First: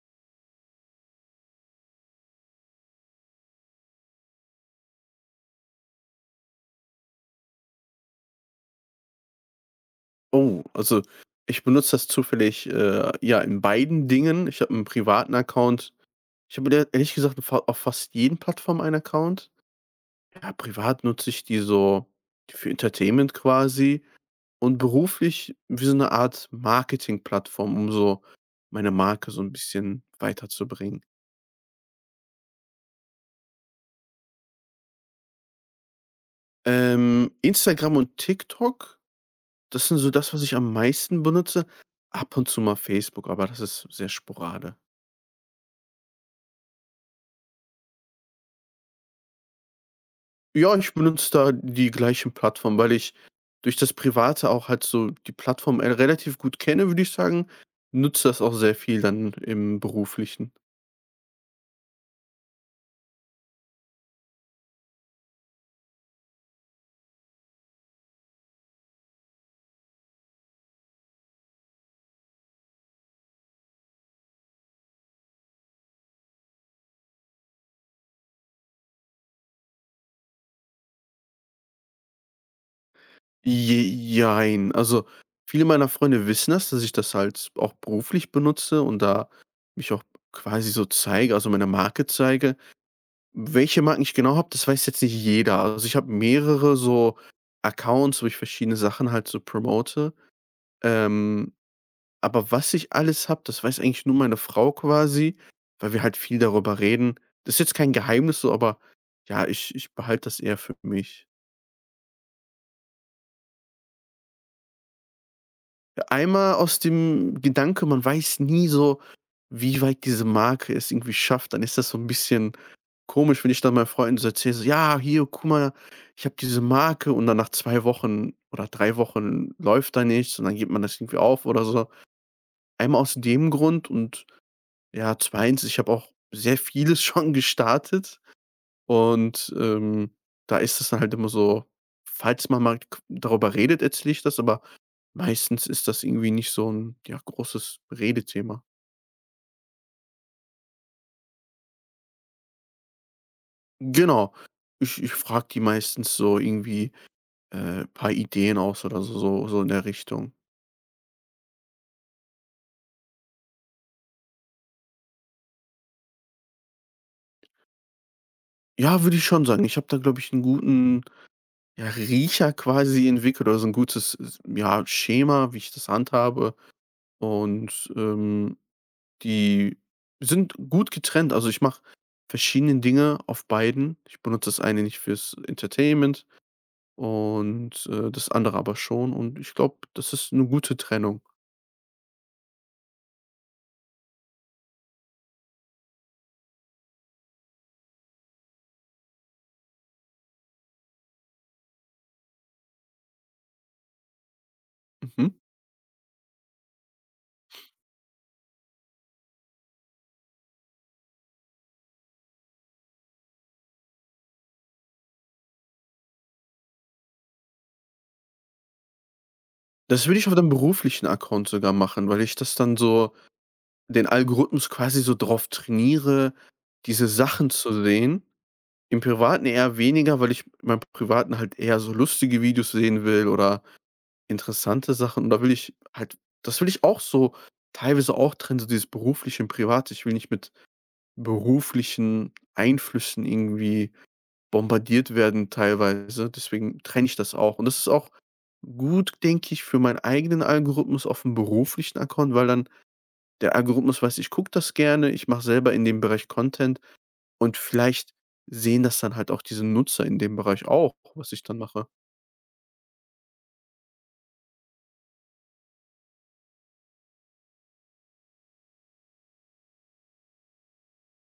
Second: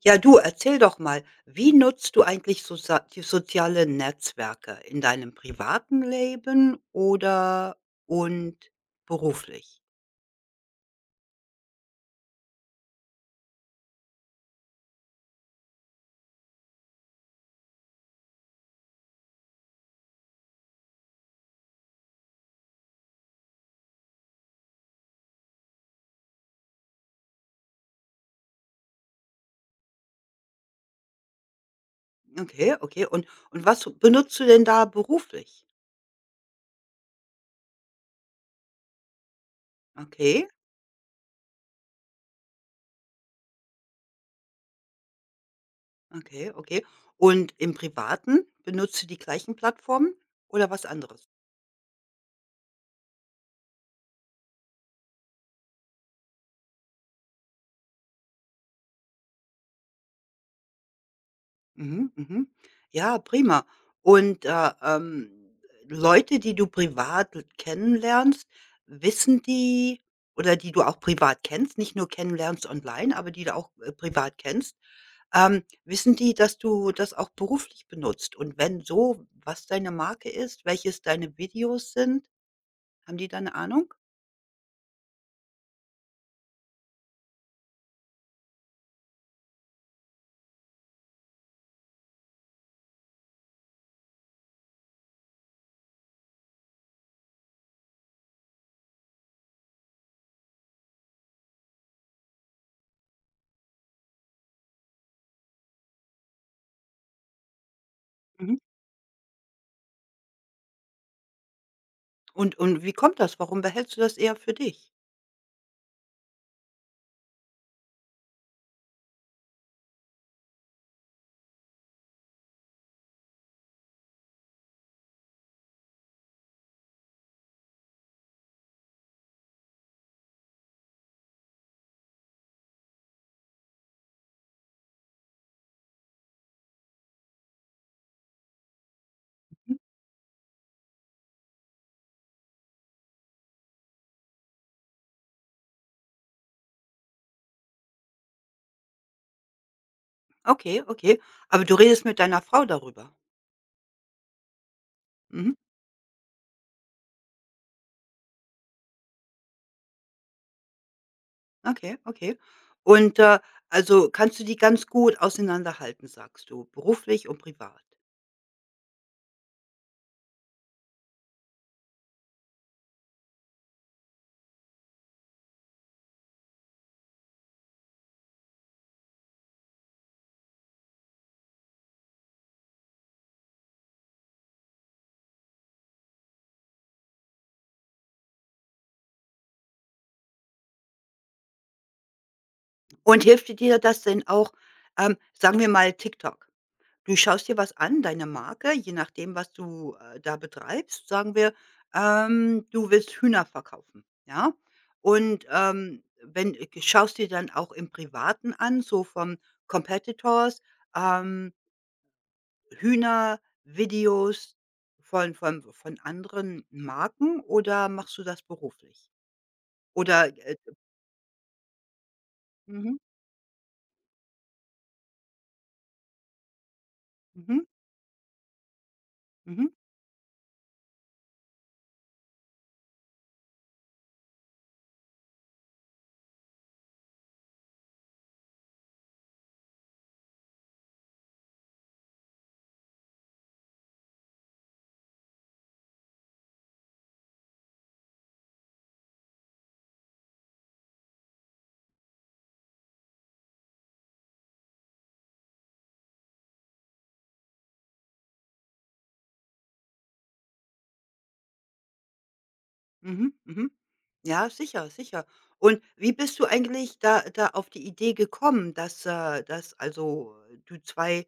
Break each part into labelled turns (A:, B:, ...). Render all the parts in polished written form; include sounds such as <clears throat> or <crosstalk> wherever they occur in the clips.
A: Ja, du, erzähl doch mal, wie nutzt du eigentlich soza die sozialen Netzwerke in deinem privaten Leben oder und beruflich?
B: Oh, also, ich benutze das zufällig, ja, in beiden Dingen. Ich habe einen privaten Account. Ich habe mir ehrlich gesagt fa auf fast jeden Plattformen einen Account. Ja, privat nutze ich die so für Entertainment quasi und beruflich wie so eine Art Marketingplattform, um so meine Marke so ein bisschen weiterzubringen.
A: Okay, okay. Und was benutzt du denn da beruflich?
B: Instagram und TikTok, das sind so das, was
A: Okay,
B: ich am meisten benutze. Ab und zu mal Facebook, aber das ist sehr sporadisch.
A: okay, okay. Und im Privaten benutzt du die gleichen Plattformen oder
B: Ja,
A: was
B: ich
A: anderes?
B: benutze da die gleichen Plattformen, weil ich durch das Private auch halt so die Plattform, relativ gut kenne, würde ich sagen, nutze das auch sehr viel dann im Beruflichen.
A: Mhm, mhm. Ja, prima. Und, Leute, die du privat l kennenlernst, wissen die oder die du auch privat kennst, nicht nur kennenlernst online, aber die du auch, privat kennst, wissen die, dass du das auch beruflich benutzt? Und wenn so, was deine Marke ist, welches deine Videos sind? Haben die da 'ne
B: Je
A: Ahnung?
B: Jein. Also, viele meiner Freunde wissen das, dass ich das halt auch beruflich benutze und da mich auch quasi so zeige, also meine Marke zeige. Welche Marken ich genau habe, das weiß jetzt nicht jeder. Also, ich habe mehrere so Accounts, wo ich verschiedene Sachen halt so promote. Ähm Aber was ich alles habe, das weiß eigentlich nur meine Frau quasi, weil wir halt viel darüber reden. Das ist jetzt kein Geheimnis so,
A: Mhm.
B: aber ja, ich behalte das eher für mich.
A: Und wie kommt das? Warum behältst du das eher für dich?
B: Einmal aus dem Gedanke, man weiß nie so, wie weit diese Marke es irgendwie schafft, dann ist das so ein bisschen komisch, wenn ich dann meinen Freunden so erzähle, so: „Ja, hier, guck mal, ich habe diese Marke“ und dann nach 2 Wochen oder 3 Wochen läuft da nichts und dann gibt man das irgendwie auf oder so. Einmal aus dem Grund und ja, zweitens ich habe auch sehr vieles <laughs> schon gestartet und,
A: Mhm.
B: da ist es dann halt immer so, falls man mal k darüber redet, erzähle ich das, aber meistens ist das irgendwie nicht so ein ja, großes Redethema.
A: Okay, okay. Aber du redest mit deiner Frau darüber?
B: Genau. Ich frage
A: Mhm.
B: die meistens so irgendwie, ein paar Ideen aus oder so in der Richtung.
A: Okay, okay. Und, also kannst du die ganz gut auseinanderhalten, sagst du, beruflich und privat.
B: Ja, würde ich schon sagen. Ich habe da, glaube ich, einen guten, ja, Riecher quasi entwickelt oder so 'n gutes, ja, Schema, wie ich das handhabe und, die sind gut getrennt. Also, ich mache verschiedene Dinge auf beiden. Ich benutze das eine nicht fürs Entertainment und, das andere aber schon und ich glaube, das ist eine gute Trennung.
A: Und hilft dir das denn auch, sagen wir mal TikTok? Du schaust dir was an, deine Marke, je nachdem, was du, da betreibst. Sagen wir, du willst Hühner verkaufen, ja?
B: Mhm.
A: Und, wenn schaust dir dann auch im Privaten an, so vom Competitors, ähm Hühnervideos von anderen Marken oder machst du das beruflich?
B: Das würde ich
A: Oder,
B: auf dem beruflichen Account sogar machen, weil ich das dann
A: mhm,
B: so den Algorithmus quasi so drauf trainiere, diese Sachen
A: mhm,
B: zu sehen. Im Privaten
A: mhm,
B: eher weniger, weil ich in Privaten halt eher so lustige Videos sehen will oder interessante Sachen und da will ich halt das will ich auch so teilweise auch trennen, so dieses Berufliche und Private. Ich will nicht mit beruflichen Einflüssen irgendwie bombardiert werden teilweise, deswegen trenne ich das auch. Und das ist auch gut, denke ich, für meinen eigenen Algorithmus auf dem beruflichen Account, weil dann der Algorithmus weiß, ich gucke das gerne, ich mache selber in dem Bereich Content und vielleicht sehen das dann halt auch diese Nutzer in dem Bereich auch, was ich dann mache.
A: mhm, mhm. Ja, sicher, sicher. Und wie bist du eigentlich da auf die Idee gekommen, dass du 2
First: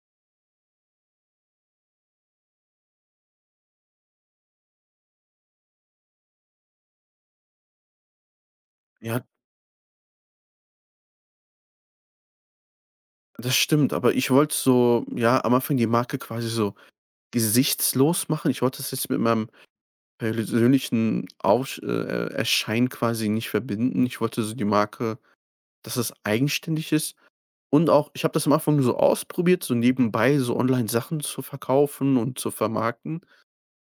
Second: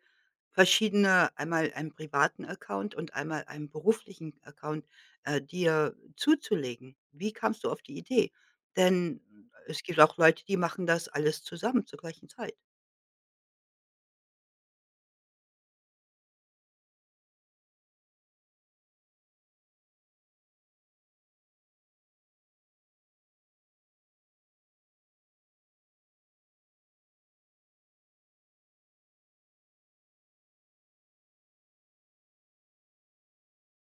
A: verschiedene einmal einen privaten Account und einmal einen beruflichen Account, dir zuzulegen? Wie kamst du auf die Idee? Denn
B: Ja,
A: es gibt auch Leute, die machen das alles zusammen zur gleichen Zeit.
B: das stimmt, aber ich wollte so, ja, am Anfang die Marke quasi so gesichtslos machen. Ich wollte das jetzt mit meinem persönlichen Aufsch Erscheinen quasi nicht verbinden. Ich wollte so die Marke, dass es eigenständig ist und auch ich habe das am Anfang so ausprobiert, so nebenbei so Online-Sachen zu verkaufen und zu vermarkten.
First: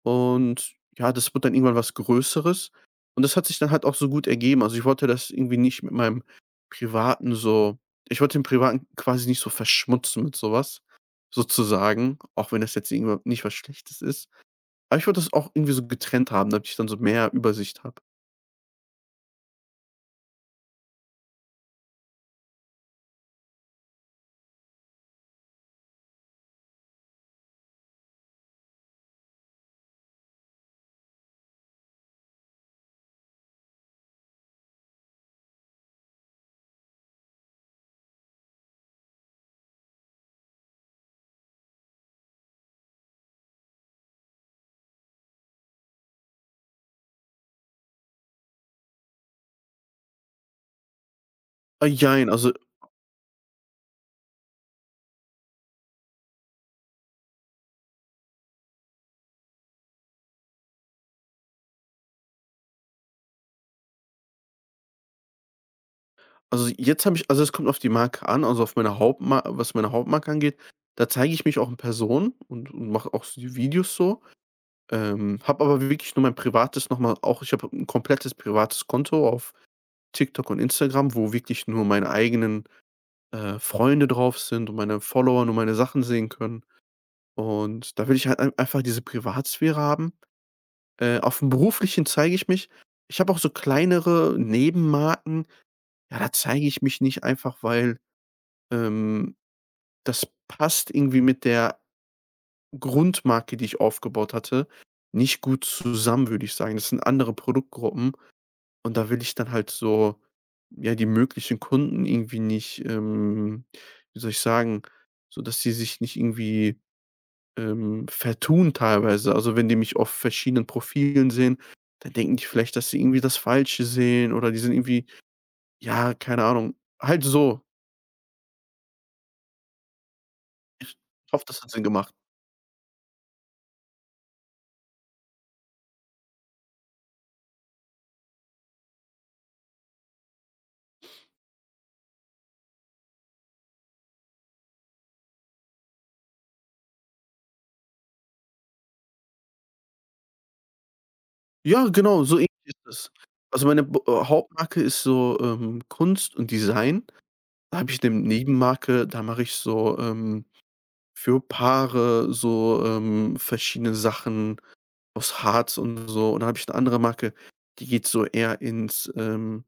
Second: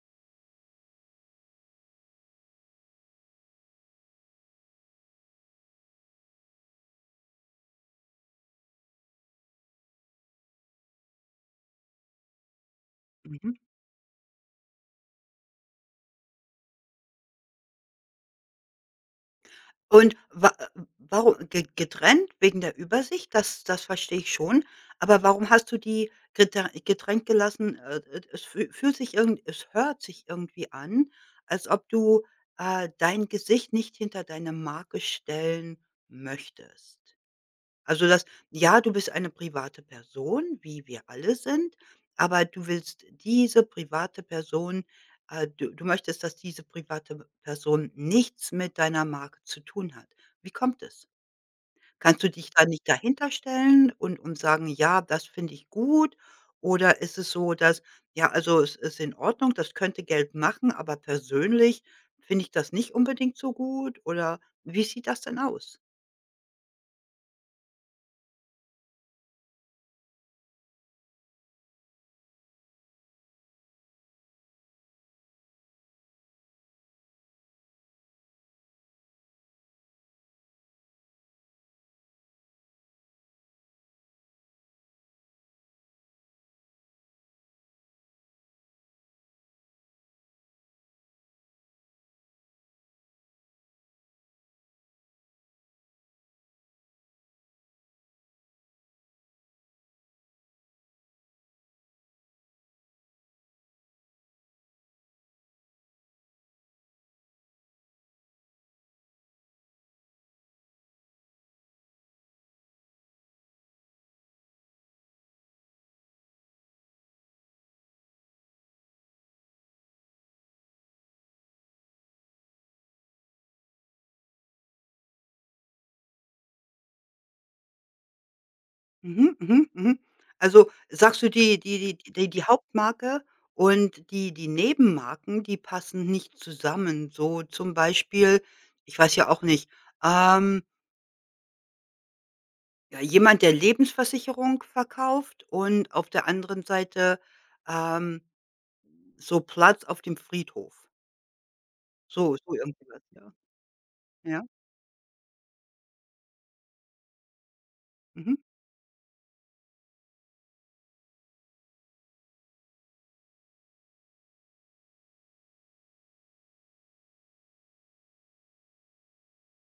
B: Und ja, das wurde dann irgendwann was Größeres. Und das hat sich dann halt auch so gut ergeben. Also, ich wollte das irgendwie nicht mit meinem Privaten so, ich wollte den Privaten quasi nicht so verschmutzen mit sowas sozusagen, auch wenn das jetzt irgendwie nicht
A: Mhm.
B: was Schlechtes ist. Aber ich wollte das auch irgendwie so getrennt haben, damit ich dann so mehr Übersicht habe.
A: Und wa ge Getrennt wegen der Übersicht, das verstehe ich schon, aber warum hast du die getrennt gelassen? Es fühlt sich irgend es hört sich irgendwie an, als ob du, dein Gesicht nicht hinter deine Marke stellen möchtest. Also das ja, du bist eine private Person, wie wir alle sind, aber du willst diese private Person .  Du möchtest, dass diese private Person nichts mit deiner Marke zu tun hat. Wie kommt es?
B: Ah,
A: Kannst
B: jein,
A: du dich da nicht dahinter stellen und sagen: „Ja, das finde ich gut“? Oder ist es so, dass: „Ja, also es ist in Ordnung, das könnte Geld machen, aber persönlich finde ich das nicht unbedingt so gut“? Oder wie sieht das denn aus?
B: jetzt habe ich, also, es kommt auf die Marke an, also, auf meine Hauptmar was meine Hauptmarke angeht, da zeige ich mich auch in Person und mache auch so die Videos so. Habe aber wirklich nur mein privates noch mal auch, ich habe 'n komplettes privates Konto auf TikTok und Instagram, wo wirklich nur meine eigenen, Freunde drauf sind und meine Follower nur meine Sachen sehen können. Und da will ich halt einfach diese Privatsphäre haben. Auf dem Beruflichen zeige ich mich. Ich habe auch so kleinere Nebenmarken. Ja, da zeige ich mich nicht einfach, weil, ähm, das passt irgendwie mit der Grundmarke, die ich aufgebaut hatte, nicht gut zusammen, würde ich sagen. Das sind andere Produktgruppen. Und da will ich dann halt so, ja, die möglichen Kunden irgendwie nicht, wie soll ich sagen, so dass sie sich nicht irgendwie, vertun teilweise. Also, wenn die mich auf verschiedenen Profilen sehen, dann denken die vielleicht, dass sie irgendwie das Falsche sehen oder die sind irgendwie ja, keine Ahnung, halt so.
A: Mhm, mhm, mhm. Also,
B: Ich
A: sagst du,
B: hoffe,
A: die
B: das hat Sinn
A: die die
B: gemacht.
A: die die Hauptmarke und die Nebenmarken, die passen nicht zusammen? So zum Beispiel, ich weiß ja auch nicht, ähm, ja, jemand, der Lebensversicherung verkauft und auf der anderen Seite, ähm, so Platz auf dem Friedhof.
B: Ja, genau,
A: So
B: so ähnlich
A: so irgendwie
B: ist es.
A: ja.
B: Also, meine b
A: Ja.
B: Hauptmarke ist so, Kunst und Design. Da habe ich eine
A: Mhm.
B: Nebenmarke, da mache ich so, für Paare so, verschiedene Sachen aus Harz und so. Und da habe ich eine andere Marke, die geht so eher ins,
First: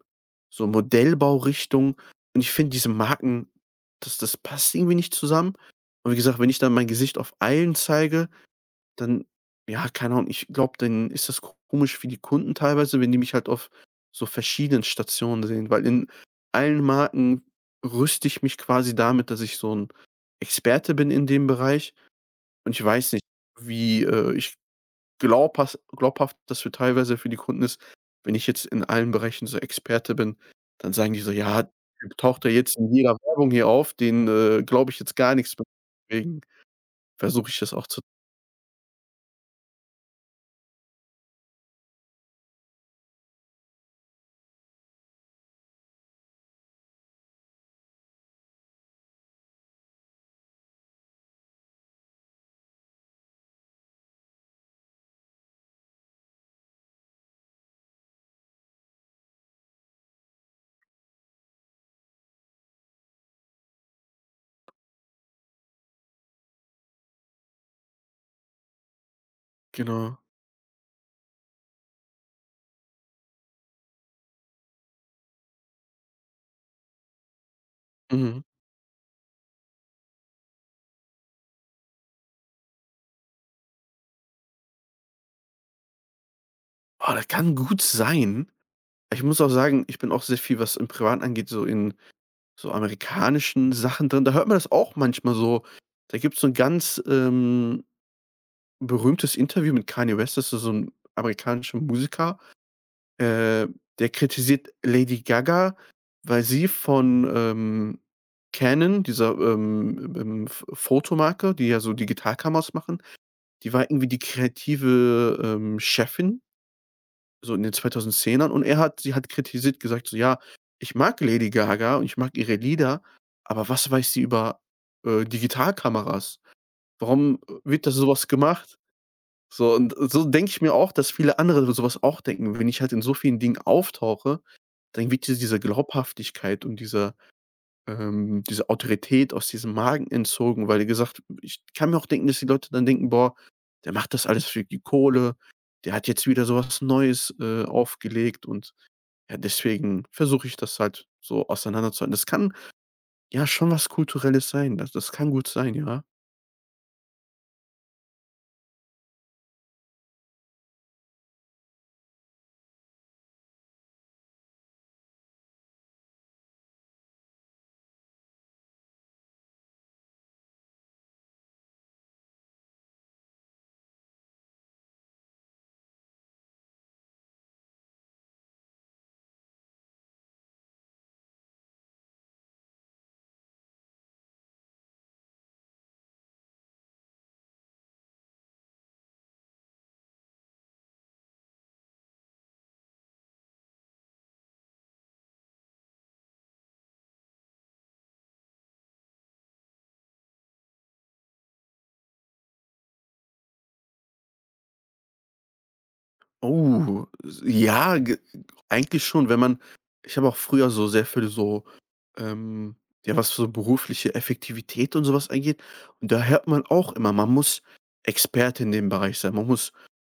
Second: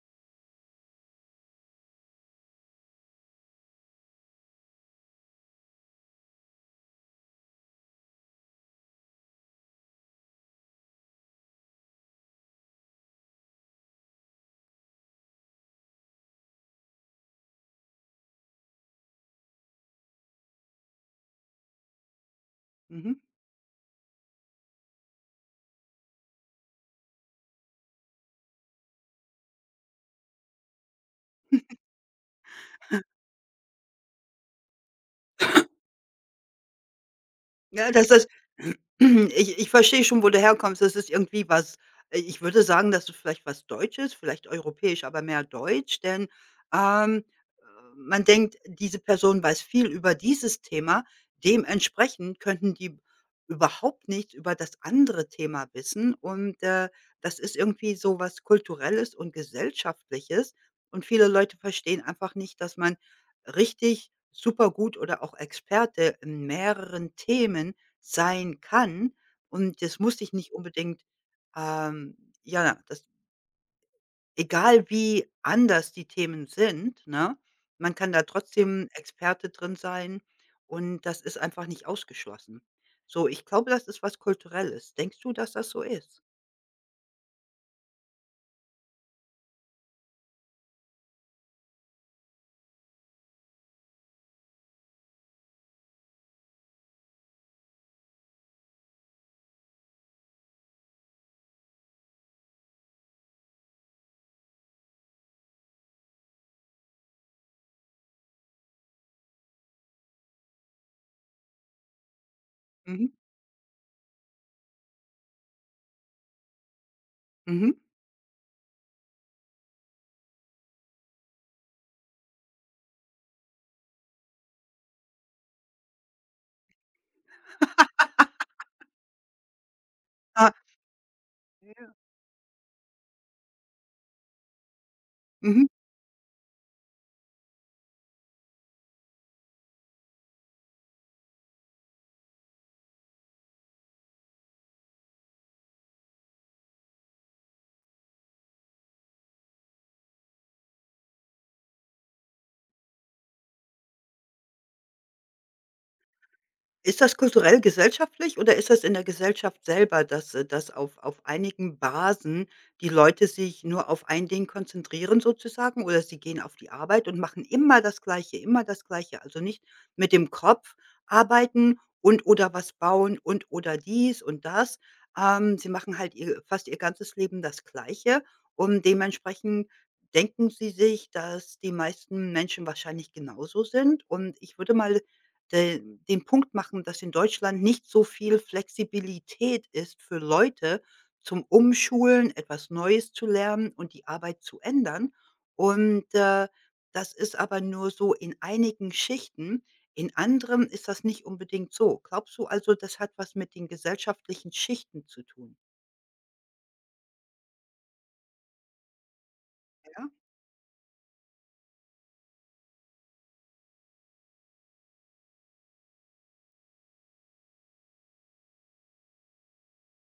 B: so Modellbaurichtung. Und ich finde diese Marken, das passt irgendwie nicht zusammen. Und wie gesagt, wenn ich dann mein Gesicht auf allen zeige, dann ja, keine Ahnung, ich glaube, dann ist das komisch für die Kunden teilweise, wenn die mich halt auf so verschiedenen Stationen sehen, weil in allen Marken rüste ich mich quasi damit, dass ich so ein Experte bin in dem Bereich. Und ich weiß
A: Mhm.
B: nicht, wie, ich glaubhas glaubhaft das für teilweise für die Kunden ist. Wenn ich jetzt in allen Bereichen so Experte bin, dann sagen die so: „Ja, der Typ taucht ja jetzt in jeder Werbung hier auf, den, glaube ich jetzt gar nichts mehr.“ Deswegen versuche ich das auch
A: Ja,
B: zu
A: das ist <clears throat> ich verstehe schon, wo du herkommst. Das ist irgendwie was ich würde sagen, dass es vielleicht was Deutsches, vielleicht europäisch, aber mehr deutsch, denn, ähm, äh, man denkt, diese Person weiß viel über dieses Thema. Dementsprechend könnten die überhaupt nichts über das andere Thema wissen und, das ist irgendwie so was Kulturelles und Gesellschaftliches und viele Leute verstehen einfach nicht, dass man richtig super gut oder auch Experte in mehreren Themen sein kann. Und das muss
B: genau.
A: dich nicht unbedingt, ähm, ja, das egal wie anders die Themen sind, ne? Man kann da
B: Mhm.
A: trotzdem Experte drin sein und das ist einfach nicht ausgeschlossen. So, ich glaube, das ist was Kulturelles. Denkst du, dass das so ist?
B: Ah, das kann gut sein. Ich muss auch sagen, ich bin auch sehr viel, was im Privaten angeht, so in so amerikanischen Sachen drin. Da hört man das auch manchmal so. Da gibt's so 'n ganz, berühmtes Interview mit Kanye West, das ist so ein amerikanischer Musiker, äh, der kritisiert Lady Gaga, weil sie von, Canon, dieser, F Fotomarke, die ja so Digitalkameras machen,
A: Mhm.
B: die war irgendwie die kreative, Chefin, so in
A: Mhm.
B: den 2010ern und er hat sie hat kritisiert, gesagt so: „Ja, ich mag Lady Gaga und ich mag ihre Lieder, aber was weiß sie über, Digitalkameras? Warum, wird das sowas gemacht?“ So, und so denke
A: Ah.
B: ich mir auch, dass viele andere
A: Ja.
B: sowas auch denken. Wenn ich halt in so vielen Dingen auftauche, dann wird dir diese
A: Mhm.
B: Glaubhaftigkeit und diese, diese Autorität aus diesem Magen entzogen, weil, wie gesagt, ich kann mir auch denken, dass die Leute dann denken: „Boah, der macht das alles für die Kohle. Der hat jetzt wieder sowas Neues, aufgelegt.“ Und ja, deswegen versuche ich das halt so auseinanderzuhalten. Das kann ja schon was Kulturelles sein. Das kann gut sein, ja.
A: Ist das kulturell gesellschaftlich oder ist das in der Gesellschaft selber, dass auf einigen Basen die Leute sich nur auf ein Ding konzentrieren sozusagen oder sie gehen auf die Arbeit und machen immer das Gleiche, also nicht mit dem Kopf arbeiten und oder was bauen und oder dies und das. Sie machen halt ihr fast ihr ganzes Leben das Gleiche und dementsprechend denken sie sich, dass die meisten Menschen wahrscheinlich genauso sind und ich würde mal de den Punkt machen, dass in Deutschland nicht so viel Flexibilität ist für Leute zum Umschulen, etwas Neues zu lernen und die Arbeit zu ändern. Und, das ist aber nur so in einigen Schichten. In anderen ist das nicht unbedingt so. Glaubst du also, das hat was mit den gesellschaftlichen Schichten zu tun?
B: Oh, s ja, ge eigentlich schon, wenn man
A: Ja?
B: ich habe auch früher so sehr viel so, ähm ja, was so berufliche Effektivität und sowas angeht und da hört man auch immer, man muss Experte in dem Bereich sein. Man muss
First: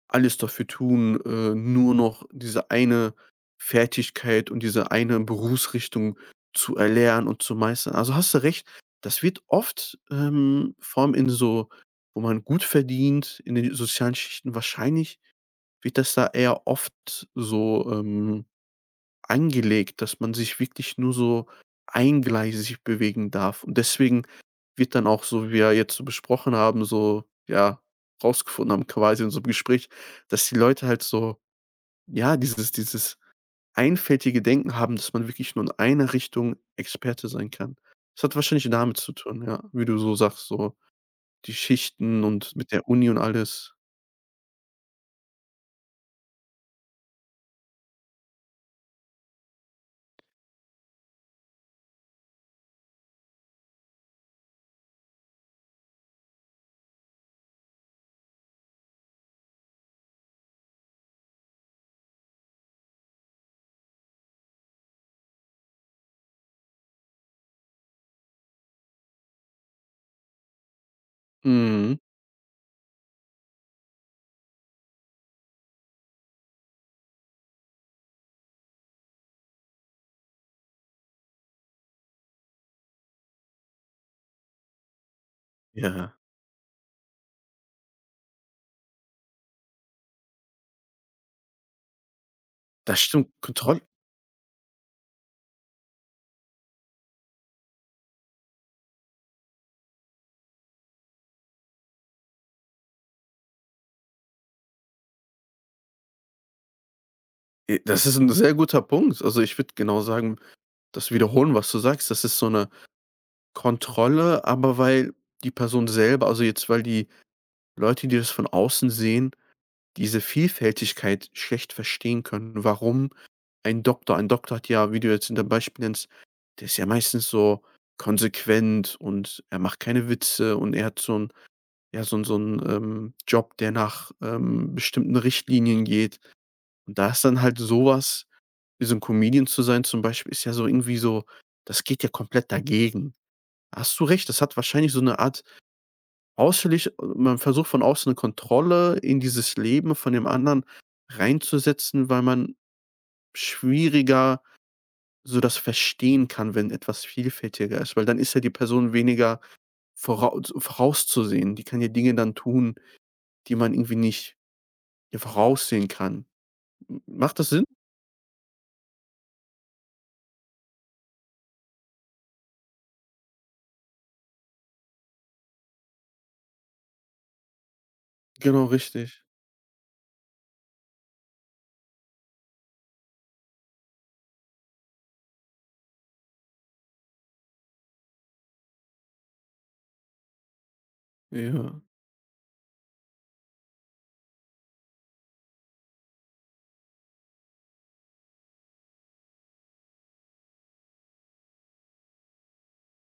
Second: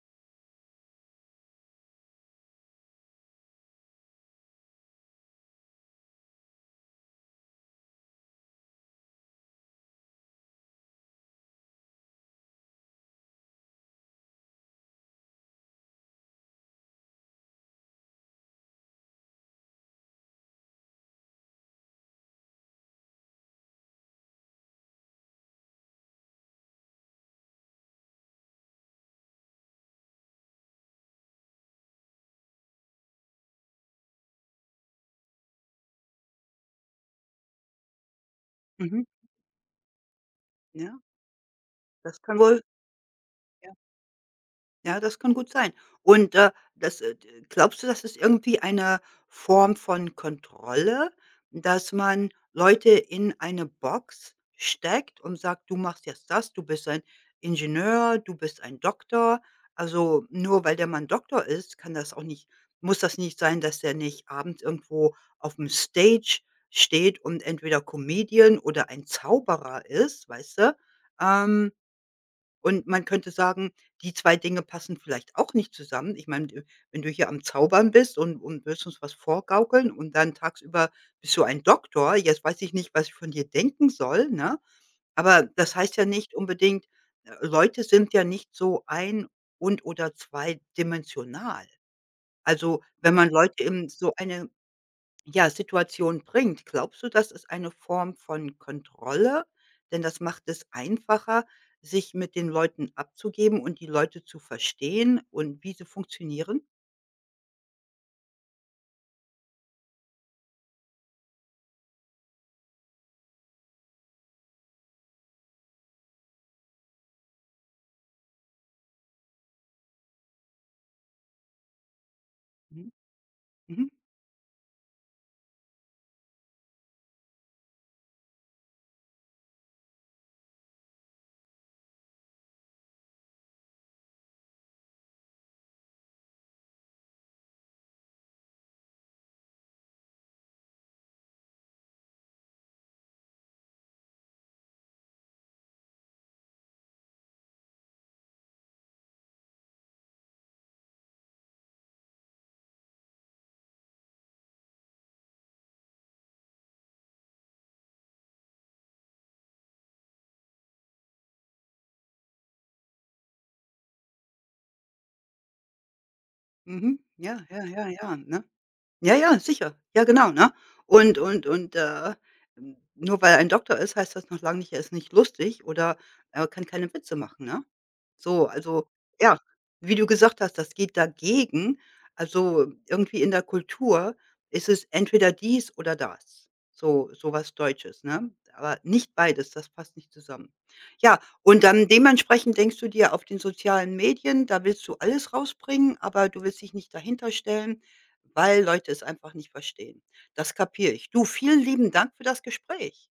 B: alles dafür tun, nur noch diese eine Fertigkeit und diese eine Berufsrichtung zu erlernen und zu meistern. Also, hast du recht, das wird oft, vor allem in so, wo man gut verdient, in den sozialen Schichten wahrscheinlich wird das da eher oft so, angelegt, dass man sich wirklich nur so eingleisig bewegen darf. Und deswegen wird dann auch so, wie wir jetzt so besprochen haben, so, ja, rausgefunden haben quasi in so einem Gespräch, dass die Leute halt so, ja, dieses einfältige Denken haben, dass man wirklich nur in einer Richtung Experte sein kann. Das hat wahrscheinlich damit
A: Mhm.
B: zu tun, ja, wie du so sagst, so
A: Ja,
B: die
A: das
B: Schichten
A: kann wohl
B: und
A: ja.
B: mit der Uni und alles.
A: Ja, das kann gut sein. Und, das, d glaubst du, das ist irgendwie eine Form von Kontrolle, dass man Leute in eine Box steckt und sagt: „Du machst jetzt das, du bist ein Ingenieur, du bist ein Doktor.“ Also, nur weil der Mann Doktor ist, kann das auch nicht muss das nicht sein, dass der nicht abends irgendwo auf dem Stage steht und entweder Comedian oder ein Zauberer ist, weißt du? Ähm,
B: Mhm.
A: und man könnte sagen, die 2 Dinge passen vielleicht auch nicht zusammen. Ich meine, d wenn du hier am Zaubern bist und willst uns was vorgaukeln und dann tagsüber bist du ein Doktor, jetzt weiß ich nicht, was ich von dir denken soll, ne? Aber das heißt ja
B: Ja,
A: nicht unbedingt Leute sind ja nicht so ein und oder zweidimensional. Also,
B: das
A: wenn man
B: stimmt.
A: Leute
B: Kontrolle.
A: in so eine ja, Situation bringt. Glaubst du, das ist eine Form von Kontrolle? Denn das macht es einfacher, sich mit den Leuten abzugeben und die Leute zu verstehen und wie sie funktionieren?
B: Das ist ein sehr guter Punkt. Also, ich würde genau sagen, das wiederholen, was du sagst, das ist so eine Kontrolle, aber weil die Person selber, also, jetzt weil die Leute, die das von außen sehen, diese Vielfältigkeit schlecht verstehen können,
A: Mhm.
B: warum, ein
A: Mhm.
B: Doktor, hat, ja, wie du jetzt in dem Beispiel nennst, der ist ja meistens so konsequent und er macht keine Witze und er hat so 'n ja, so 'n Job, der nach, bestimmten Richtlinien geht. Und da ist dann halt sowas wie so 'n Comedian zu sein zum Beispiel ist ja so irgendwie so, das geht ja komplett dagegen. Hast du recht, das hat wahrscheinlich so 'ne Art ausschlich man versucht von außen 'ne Kontrolle in dieses Leben von dem anderen reinzusetzen, weil man schwieriger so das verstehen kann, wenn etwas vielfältiger ist, weil dann ist ja die Person weniger vorauszusehen. Die kann ja Dinge dann tun, die man irgendwie nicht, ja, voraussehen kann.
A: Mhm.
B: M Macht
A: Ja,
B: das
A: ja,
B: Sinn?
A: ja, ja, ne? Ja, ja, sicher. Ja, genau, ne? Und und und, äh, Nur weil er ein Doktor ist, heißt das noch lange nicht, er ist nicht lustig oder er kann keine Witze machen, ne? So,
B: Genau,
A: also
B: richtig.
A: ja, wie du gesagt hast, das geht dagegen. Also, irgendwie in der Kultur ist es entweder dies oder das. So so was Deutsches, ne? Aber nicht beides, das passt nicht zusammen. Ja, und
B: Ja.
A: dann dementsprechend denkst du dir auf den sozialen Medien, da willst du alles rausbringen, aber du willst dich nicht dahinter stellen, weil Leute es einfach nicht verstehen. Das kapiere ich. Du, vielen lieben Dank für das Gespräch.